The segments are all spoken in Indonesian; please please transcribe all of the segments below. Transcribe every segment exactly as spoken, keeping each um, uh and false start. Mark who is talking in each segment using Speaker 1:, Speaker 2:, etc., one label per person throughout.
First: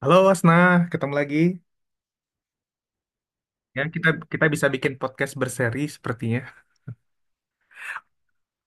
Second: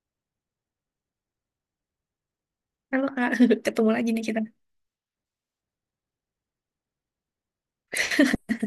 Speaker 1: Halo Wasna, ketemu lagi.
Speaker 2: Halo Kak,
Speaker 1: Ya,
Speaker 2: ketemu
Speaker 1: kita
Speaker 2: lagi nih kita.
Speaker 1: kita bisa bikin podcast berseri sepertinya.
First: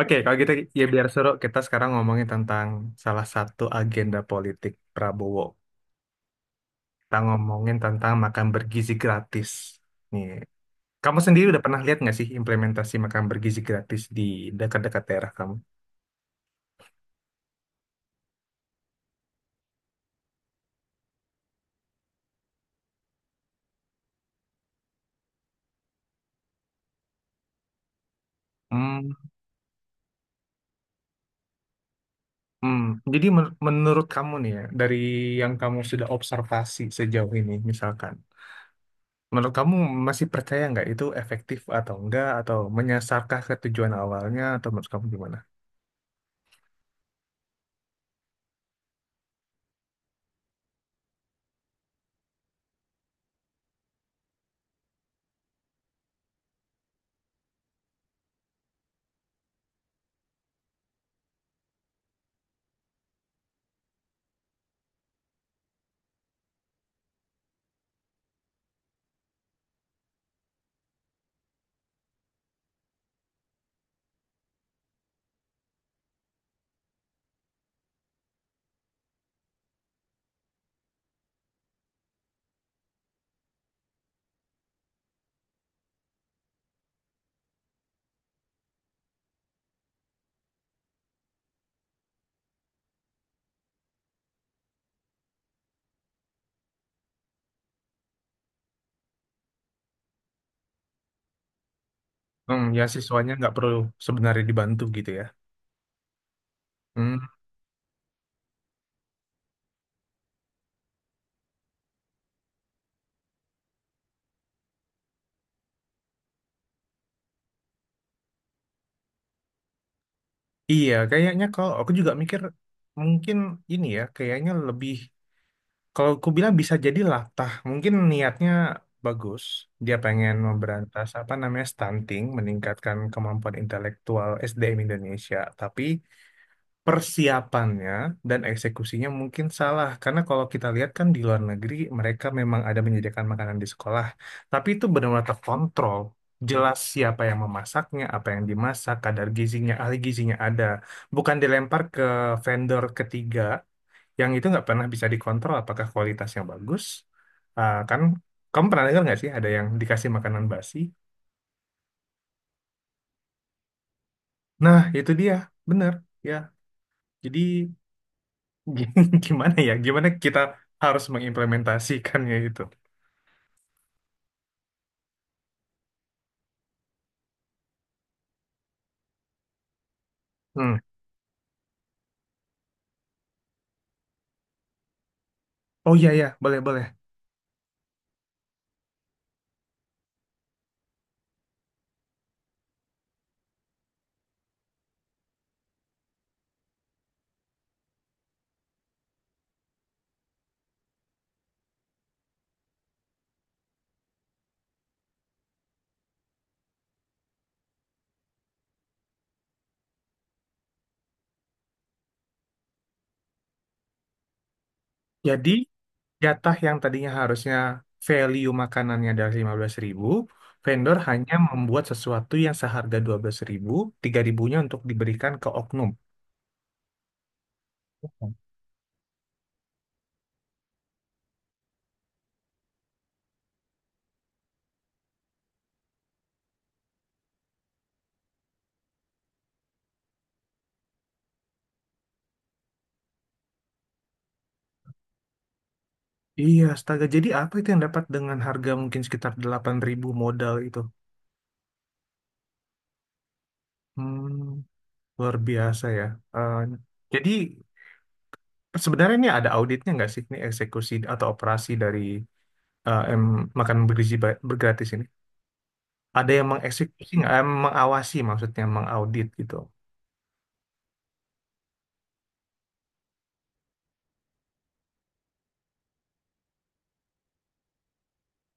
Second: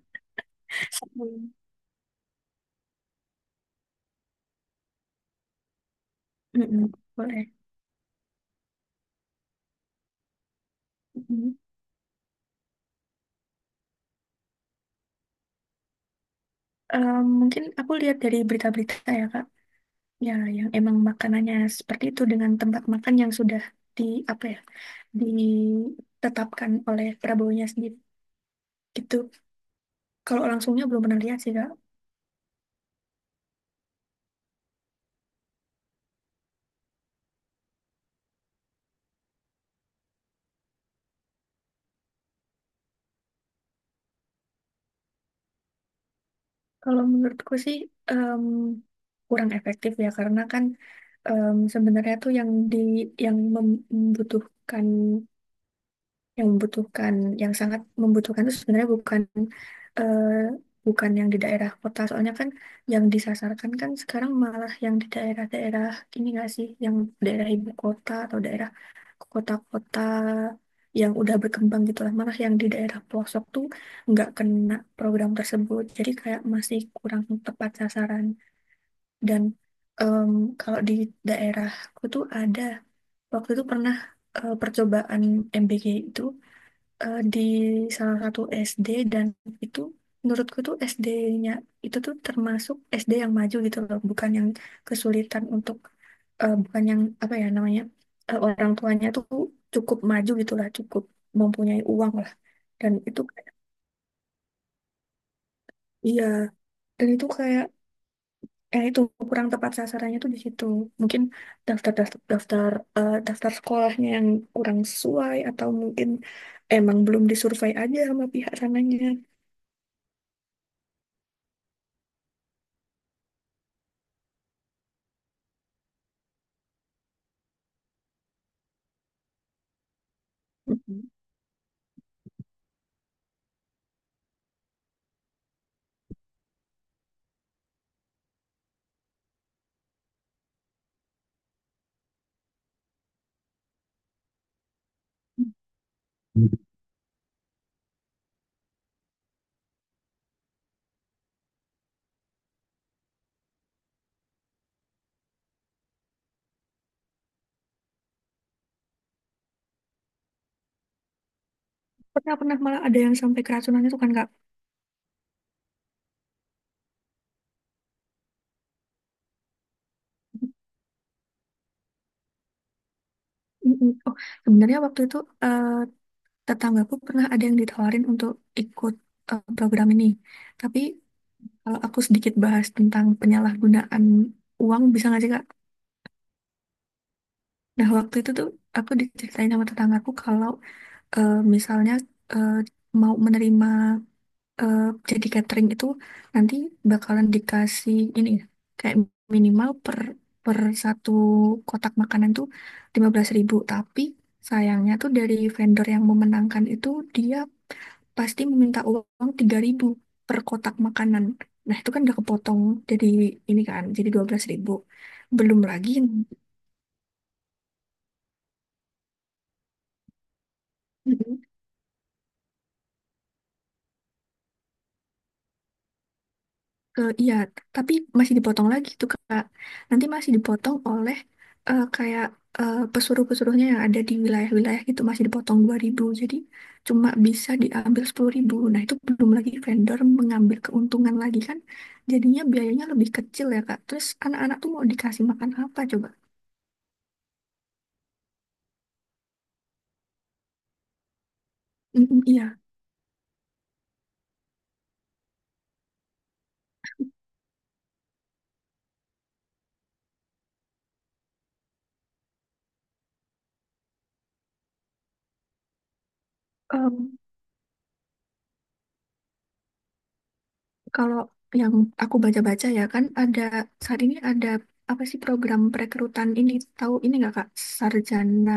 Speaker 1: Oke, kalau kita ya biar seru
Speaker 2: Sebelum.
Speaker 1: kita sekarang ngomongin tentang salah satu agenda politik Prabowo.
Speaker 2: Mm-mm,
Speaker 1: Kita
Speaker 2: boleh.
Speaker 1: ngomongin tentang makan bergizi gratis. Nih, kamu sendiri
Speaker 2: Mm-mm.
Speaker 1: udah pernah lihat nggak sih implementasi makan bergizi gratis di dekat-dekat daerah kamu?
Speaker 2: Eh, mungkin aku lihat dari berita-berita ya Kak, ya yang emang makanannya seperti itu dengan tempat makan yang sudah di apa ya ditetapkan oleh Prabowo-nya sendiri.
Speaker 1: Hmm,
Speaker 2: Gitu. Kalau langsungnya belum pernah lihat sih Kak.
Speaker 1: hmm. Jadi men- menurut kamu nih ya, dari yang kamu sudah observasi sejauh ini misalkan, menurut kamu masih percaya nggak itu efektif atau enggak atau menyasarkah ke tujuan awalnya atau menurut kamu gimana?
Speaker 2: Kalau menurutku sih em, kurang efektif ya karena kan em, sebenarnya tuh yang di yang membutuhkan yang membutuhkan yang sangat membutuhkan itu sebenarnya bukan eh, bukan yang di daerah kota soalnya kan yang disasarkan kan sekarang malah yang di daerah-daerah ini nggak sih yang daerah ibu kota atau daerah kota-kota yang udah berkembang gitu lah, malah yang di daerah pelosok tuh nggak kena program tersebut jadi kayak masih kurang tepat sasaran. Dan em, kalau di daerahku tuh ada waktu itu pernah eh, percobaan M B G itu eh, di salah satu S D. Dan itu menurutku tuh S D-nya itu tuh termasuk S D yang maju gitu loh, bukan yang kesulitan untuk eh, bukan yang apa ya namanya eh, orang tuanya tuh cukup maju gitu lah, cukup mempunyai uang lah.
Speaker 1: Hmm, ya
Speaker 2: Dan itu
Speaker 1: siswanya
Speaker 2: kayak-
Speaker 1: nggak perlu sebenarnya dibantu gitu ya.
Speaker 2: iya, dan
Speaker 1: Hmm,
Speaker 2: itu kayak eh itu kurang tepat sasarannya tuh di situ. Mungkin daftar daftar daftar eh, daftar sekolahnya yang kurang sesuai atau mungkin emang belum disurvei aja sama pihak sananya.
Speaker 1: iya, kayaknya kalau aku juga mikir mungkin ini ya, kayaknya lebih kalau aku bilang bisa jadi latah. Mungkin niatnya bagus, dia pengen memberantas apa namanya stunting, meningkatkan kemampuan intelektual S D M Indonesia, tapi persiapannya dan eksekusinya mungkin salah. Karena kalau kita lihat kan di luar negeri mereka memang ada menyediakan makanan di sekolah, tapi itu benar-benar terkontrol. Jelas siapa yang memasaknya, apa yang dimasak, kadar gizinya, ahli gizinya ada. Bukan dilempar ke vendor ketiga yang itu nggak pernah bisa dikontrol apakah kualitasnya bagus. Ah, kan kamu pernah dengar nggak sih ada yang dikasih makanan basi?
Speaker 2: Pernah pernah, malah ada yang sampai keracunan itu kan Kak.
Speaker 1: Nah, itu dia. Benar. Ya, jadi G- gimana ya? Gimana kita harus mengimplementasikannya itu?
Speaker 2: Mm-mm. Oh, sebenarnya waktu itu eh, tetanggaku pernah ada yang ditawarin untuk ikut eh, program ini.
Speaker 1: Hmm.
Speaker 2: Tapi kalau aku sedikit bahas tentang penyalahgunaan uang bisa nggak sih Kak?
Speaker 1: Oh iya ya, boleh boleh.
Speaker 2: Nah, waktu itu tuh aku diceritain sama tetanggaku kalau eh, misalnya eh, mau menerima eh, jadi catering itu, nanti bakalan dikasih ini ya, kayak minimal per per satu kotak makanan tuh lima belas ribu. Tapi sayangnya tuh dari vendor yang memenangkan itu, dia pasti meminta uang tiga ribu per kotak makanan. Nah, itu kan udah kepotong, jadi ini kan, jadi dua belas ribu.
Speaker 1: Jadi
Speaker 2: Belum lagi
Speaker 1: jatah yang tadinya harusnya value makanannya dari lima belas ribu, vendor hanya membuat sesuatu yang seharga dua belas ribu, tiga ribu-nya untuk diberikan ke oknum.
Speaker 2: Eh, iya, t- tapi masih dipotong lagi tuh Kak. Nanti masih dipotong oleh eh, kayak eh, pesuruh-pesuruhnya yang ada di wilayah-wilayah gitu, masih dipotong dua ribu. Jadi cuma bisa diambil sepuluh ribu. Nah, itu belum lagi vendor mengambil keuntungan lagi kan. Jadinya biayanya lebih kecil ya Kak. Terus anak-anak tuh mau dikasih makan apa coba?
Speaker 1: Iya, astaga. Jadi apa itu yang dapat dengan harga mungkin sekitar delapan ribu modal itu?
Speaker 2: Mm, iya.
Speaker 1: Hmm, luar biasa ya. Eh, jadi sebenarnya ini ada auditnya nggak sih, ini eksekusi atau operasi dari eh, em, makan bergizi ba- bergratis ini ada yang mengeksekusi
Speaker 2: Em,
Speaker 1: nggak, Em, mengawasi, maksudnya mengaudit gitu.
Speaker 2: kalau yang aku baca-baca ya, kan ada saat ini ada apa sih program perekrutan ini, tahu ini nggak Kak? Sarjana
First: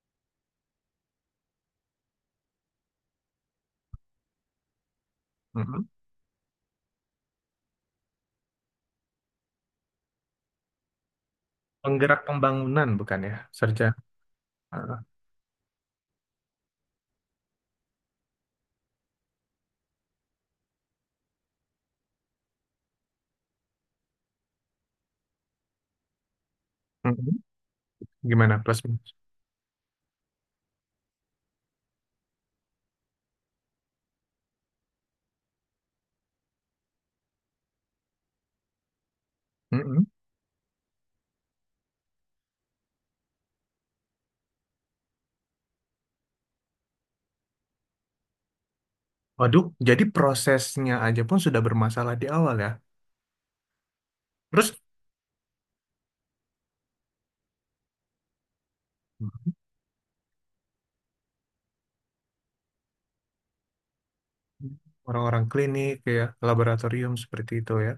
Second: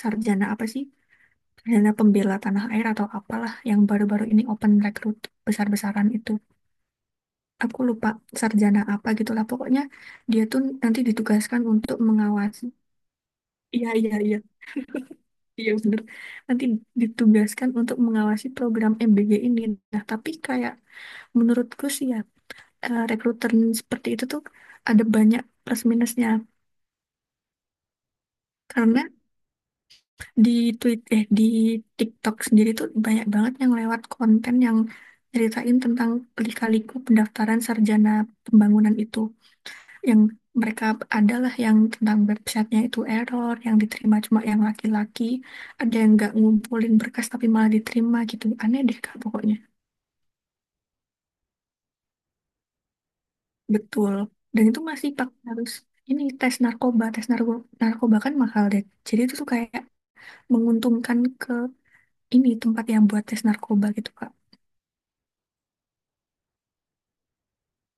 Speaker 2: sarjana apa sih, Dana Pembela Tanah Air atau apalah yang baru-baru ini open rekrut
Speaker 1: Mhm.
Speaker 2: besar-besaran itu. Aku lupa sarjana apa gitulah. Pokoknya dia tuh nanti ditugaskan untuk
Speaker 1: Penggerak
Speaker 2: mengawasi.
Speaker 1: pembangunan bukan ya,
Speaker 2: Iya,
Speaker 1: sarjana.
Speaker 2: iya, iya. Iya, bener. Nanti ditugaskan untuk mengawasi program M B G ini. Nah, tapi kayak menurutku sih ya, eh, rekruter seperti itu tuh ada banyak plus minusnya.
Speaker 1: Mhm. Gimana plus
Speaker 2: Karena
Speaker 1: minus?
Speaker 2: di tweet eh di TikTok sendiri tuh banyak banget yang lewat konten yang ceritain tentang lika-liku pendaftaran sarjana pembangunan itu,
Speaker 1: Mhm.
Speaker 2: yang mereka adalah yang tentang websitenya itu error, yang diterima cuma yang laki-laki, ada yang nggak ngumpulin berkas tapi malah diterima gitu. Aneh deh Kak pokoknya.
Speaker 1: Waduh, jadi prosesnya aja pun sudah bermasalah di awal ya.
Speaker 2: Betul. Dan
Speaker 1: Terus,
Speaker 2: itu masih pakai harus ini tes narkoba tes narko narkoba kan mahal deh, jadi itu tuh
Speaker 1: Mhm.
Speaker 2: kayak menguntungkan ke ini tempat yang buat tes narkoba gitu Kak.
Speaker 1: Orang-orang klinik ya, laboratorium seperti itu ya.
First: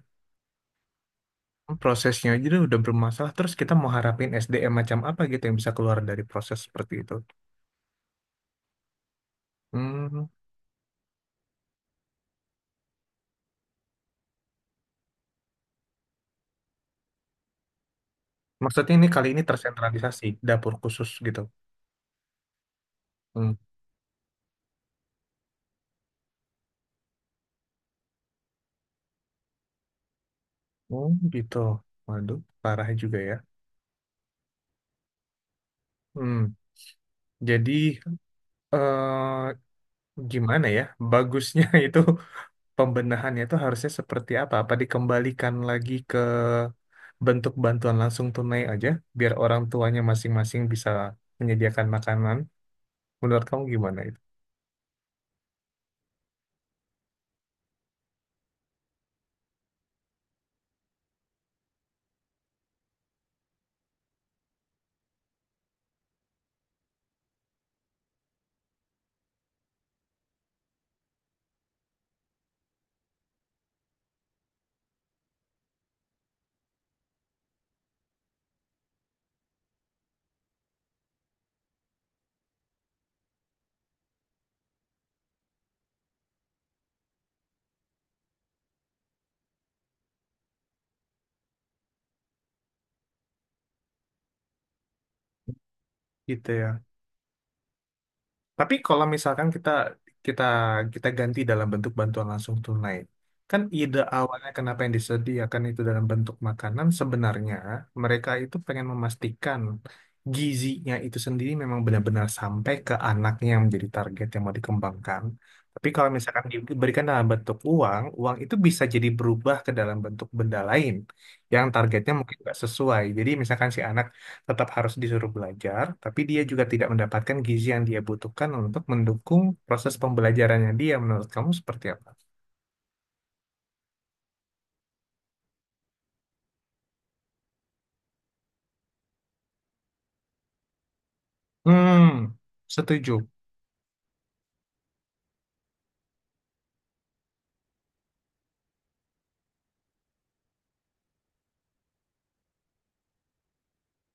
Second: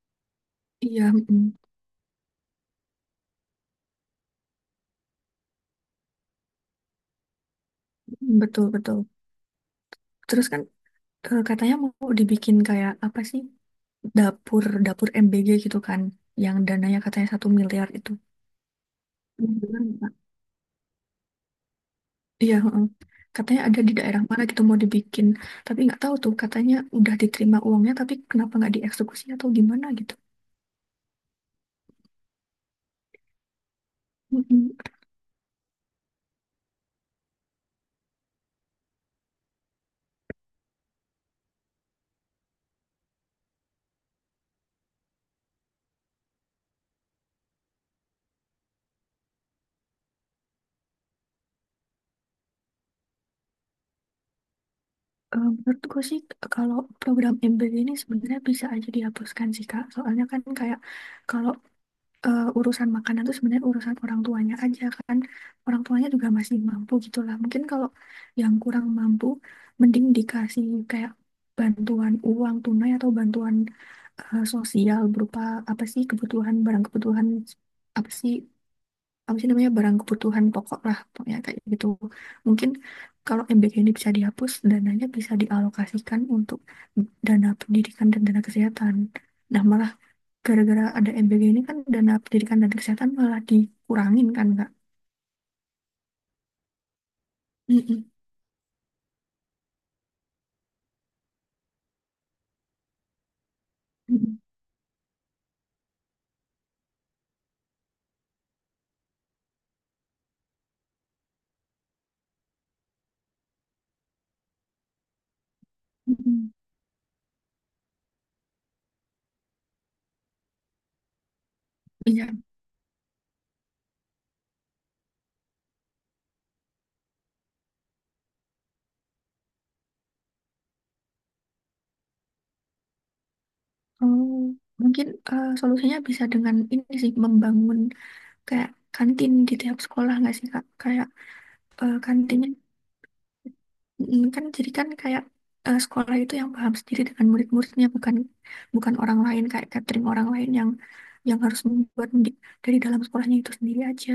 Speaker 2: Iya, mm.
Speaker 1: Prosesnya aja udah bermasalah, terus kita mau harapin S D M macam apa gitu yang bisa keluar dari proses seperti itu.
Speaker 2: Betul, betul.
Speaker 1: Hmm.
Speaker 2: Terus kan eh, katanya mau dibikin kayak apa sih? Dapur, dapur M B G gitu kan. Yang dananya katanya satu miliar itu.
Speaker 1: Maksudnya ini, kali ini
Speaker 2: Iya, benar, Pak.
Speaker 1: tersentralisasi dapur khusus gitu.
Speaker 2: Iya, heeh.
Speaker 1: Hmm.
Speaker 2: Katanya ada di daerah mana gitu mau dibikin. Tapi nggak tahu tuh katanya udah diterima uangnya tapi kenapa nggak dieksekusi atau gimana gitu.
Speaker 1: Oh gitu. Waduh, parah juga ya.
Speaker 2: Mm-mm.
Speaker 1: Hmm. Jadi, eh gimana ya? Bagusnya itu pembenahannya itu harusnya seperti apa? Apa dikembalikan lagi ke bentuk bantuan langsung tunai aja, biar orang tuanya masing-masing bisa menyediakan makanan. Menurut kamu gimana itu?
Speaker 2: Eh, menurut gue sih kalau program M B G ini sebenarnya bisa aja dihapuskan sih Kak. Soalnya kan kayak, kalau eh, urusan makanan tuh sebenarnya urusan orang tuanya aja kan, orang tuanya juga masih mampu gitulah. Mungkin kalau yang kurang mampu mending dikasih kayak bantuan uang tunai atau bantuan eh, sosial berupa apa sih, kebutuhan barang, kebutuhan apa sih, apa sih namanya, barang kebutuhan pokok lah pokoknya kayak gitu. Mungkin kalau M B K ini bisa dihapus, dananya bisa dialokasikan untuk dana pendidikan dan dana kesehatan. Nah malah gara-gara ada M B G ini kan, dana pendidikan dan kesehatan malah dikurangin kan Kak.
Speaker 1: Gitu ya.
Speaker 2: Mm-mm.
Speaker 1: Tapi kalau misalkan kita kita kita ganti dalam bentuk bantuan langsung tunai, kan ide
Speaker 2: Mm-mm.
Speaker 1: awalnya kenapa yang disediakan itu dalam bentuk makanan, sebenarnya mereka itu pengen memastikan gizinya itu sendiri memang benar-benar sampai ke anaknya yang menjadi target yang mau dikembangkan. Tapi kalau misalkan
Speaker 2: Mm-mm.
Speaker 1: diberikan dalam bentuk uang, uang itu bisa jadi berubah ke dalam bentuk benda lain yang targetnya
Speaker 2: Iya.
Speaker 1: mungkin nggak sesuai. Jadi misalkan si anak tetap harus disuruh belajar, tapi dia juga tidak mendapatkan gizi yang dia butuhkan untuk mendukung proses pembelajarannya dia. Menurut kamu seperti apa?
Speaker 2: Oh, mungkin eh, solusinya bisa dengan ini sih, membangun kayak kantin di tiap sekolah nggak sih Kak? Kayak eh,
Speaker 1: Hmm,
Speaker 2: kantinnya,
Speaker 1: setuju.
Speaker 2: mm, kan jadi kan kayak eh, sekolah itu yang paham sendiri dengan murid-muridnya, bukan bukan orang lain kayak catering orang lain yang yang harus membuat mendik- dari dalam sekolahnya itu sendiri aja.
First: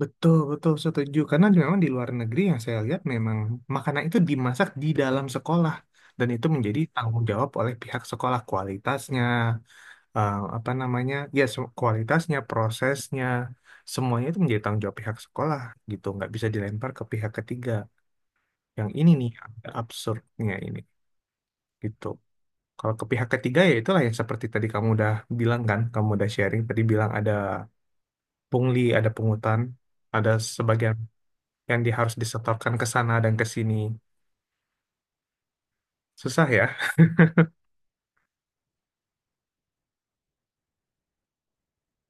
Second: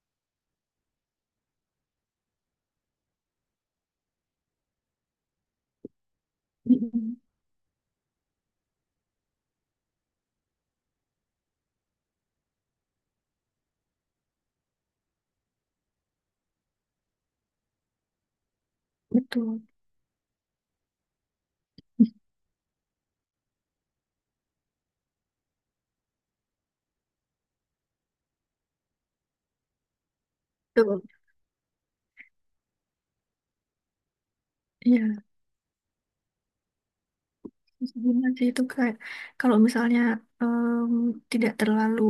Speaker 1: Betul, betul setuju. Karena memang di luar negeri yang saya lihat memang makanan itu dimasak di dalam sekolah. Dan itu menjadi
Speaker 2: Mm-mm.
Speaker 1: tanggung jawab oleh pihak sekolah, kualitasnya, eh, apa namanya, ya se- kualitasnya, prosesnya, semuanya itu menjadi tanggung jawab pihak sekolah gitu. Nggak bisa dilempar ke pihak ketiga. Yang ini nih
Speaker 2: Betul.
Speaker 1: agak absurdnya ini. Gitu. Kalau ke pihak ketiga, ya itulah yang seperti tadi kamu udah bilang kan, kamu udah sharing tadi bilang ada pungli, ada pungutan, ada sebagian
Speaker 2: Betul.
Speaker 1: yang di, harus disetorkan ke sana dan ke sini.
Speaker 2: Iya.
Speaker 1: Susah ya.
Speaker 2: Terus gimana sih itu kayak kalau misalnya em, tidak terlalu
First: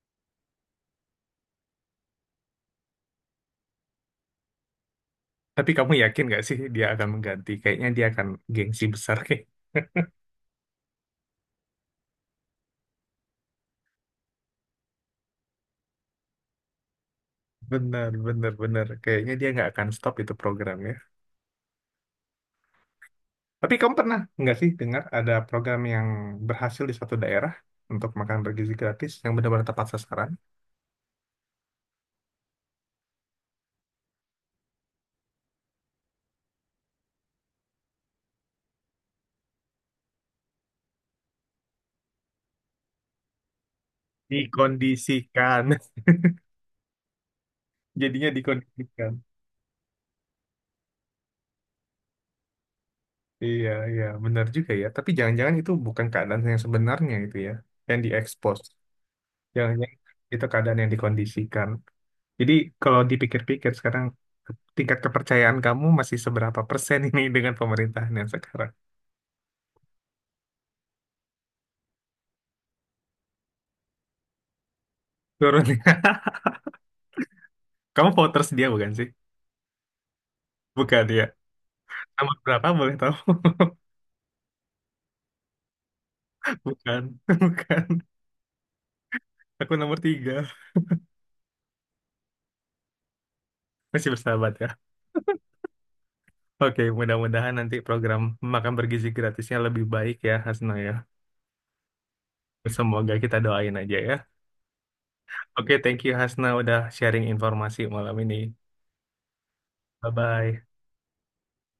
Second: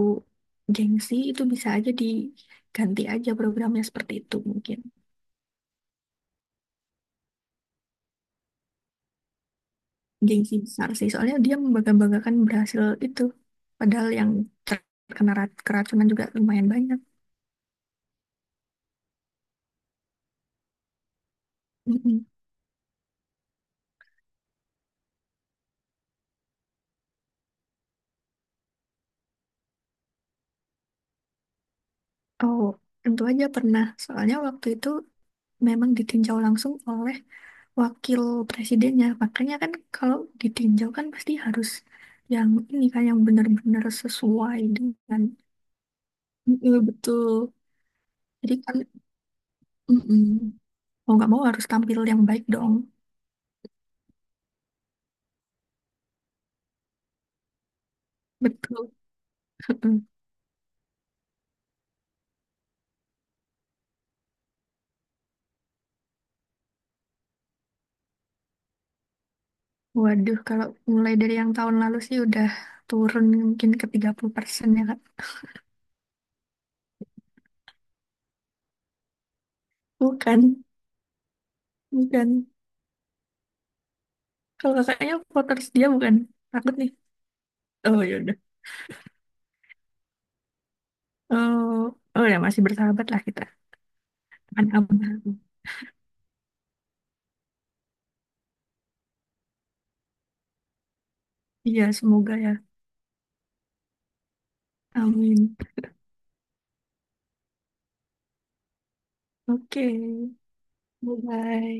Speaker 2: gengsi itu bisa aja diganti aja programnya seperti itu. Mungkin
Speaker 1: Tapi kamu yakin gak sih dia akan mengganti? Kayaknya dia akan gengsi besar kayak.
Speaker 2: gengsi besar sih, soalnya dia membangga-banggakan berhasil itu padahal yang terkena ra- keracunan juga lumayan banyak.
Speaker 1: Bener, bener, bener. Kayaknya dia nggak akan stop itu programnya.
Speaker 2: Mm-mm.
Speaker 1: Tapi kamu pernah nggak sih dengar ada program yang berhasil di suatu daerah untuk makan bergizi gratis yang benar-benar tepat sasaran?
Speaker 2: Oh, tentu aja pernah, soalnya waktu itu memang ditinjau langsung oleh wakil presidennya. Makanya kan kalau ditinjau kan pasti harus yang ini kan, yang benar-benar sesuai dengan
Speaker 1: Dikondisikan.
Speaker 2: mm betul.
Speaker 1: Jadinya
Speaker 2: Jadi kan,
Speaker 1: dikondisikan.
Speaker 2: mm-mm. Mau nggak mau harus tampil yang baik dong.
Speaker 1: Iya, iya, benar juga ya. Tapi jangan-jangan itu bukan keadaan yang sebenarnya itu ya, yang diekspos.
Speaker 2: Betul.
Speaker 1: Jangan-jangan
Speaker 2: Mm-mm.
Speaker 1: itu keadaan yang dikondisikan. Jadi kalau dipikir-pikir sekarang, tingkat kepercayaan kamu masih seberapa persen ini dengan pemerintahan yang sekarang?
Speaker 2: Waduh, kalau mulai dari yang tahun lalu sih udah turun mungkin ke tiga puluh persen ya, Kak.
Speaker 1: Turun ya. Kamu voters dia bukan sih?
Speaker 2: Bukan,
Speaker 1: Bukan ya. Nomor
Speaker 2: bukan.
Speaker 1: berapa boleh tahu?
Speaker 2: Kalau kakaknya voters dia bukan? Takut nih.
Speaker 1: Bukan,
Speaker 2: Oh,
Speaker 1: bukan.
Speaker 2: ya udah.
Speaker 1: Aku nomor tiga.
Speaker 2: Oh, oh ya masih bersahabat lah kita.
Speaker 1: Masih bersahabat ya.
Speaker 2: Aman-aman.
Speaker 1: Oke, mudah-mudahan nanti program makan bergizi gratisnya lebih baik ya, Hasno ya.
Speaker 2: Iya, semoga ya.
Speaker 1: Semoga kita doain aja ya.
Speaker 2: Amin.
Speaker 1: Oke, thank you Hasna, udah sharing informasi malam ini.
Speaker 2: Oke,
Speaker 1: Bye-bye.
Speaker 2: bye-bye.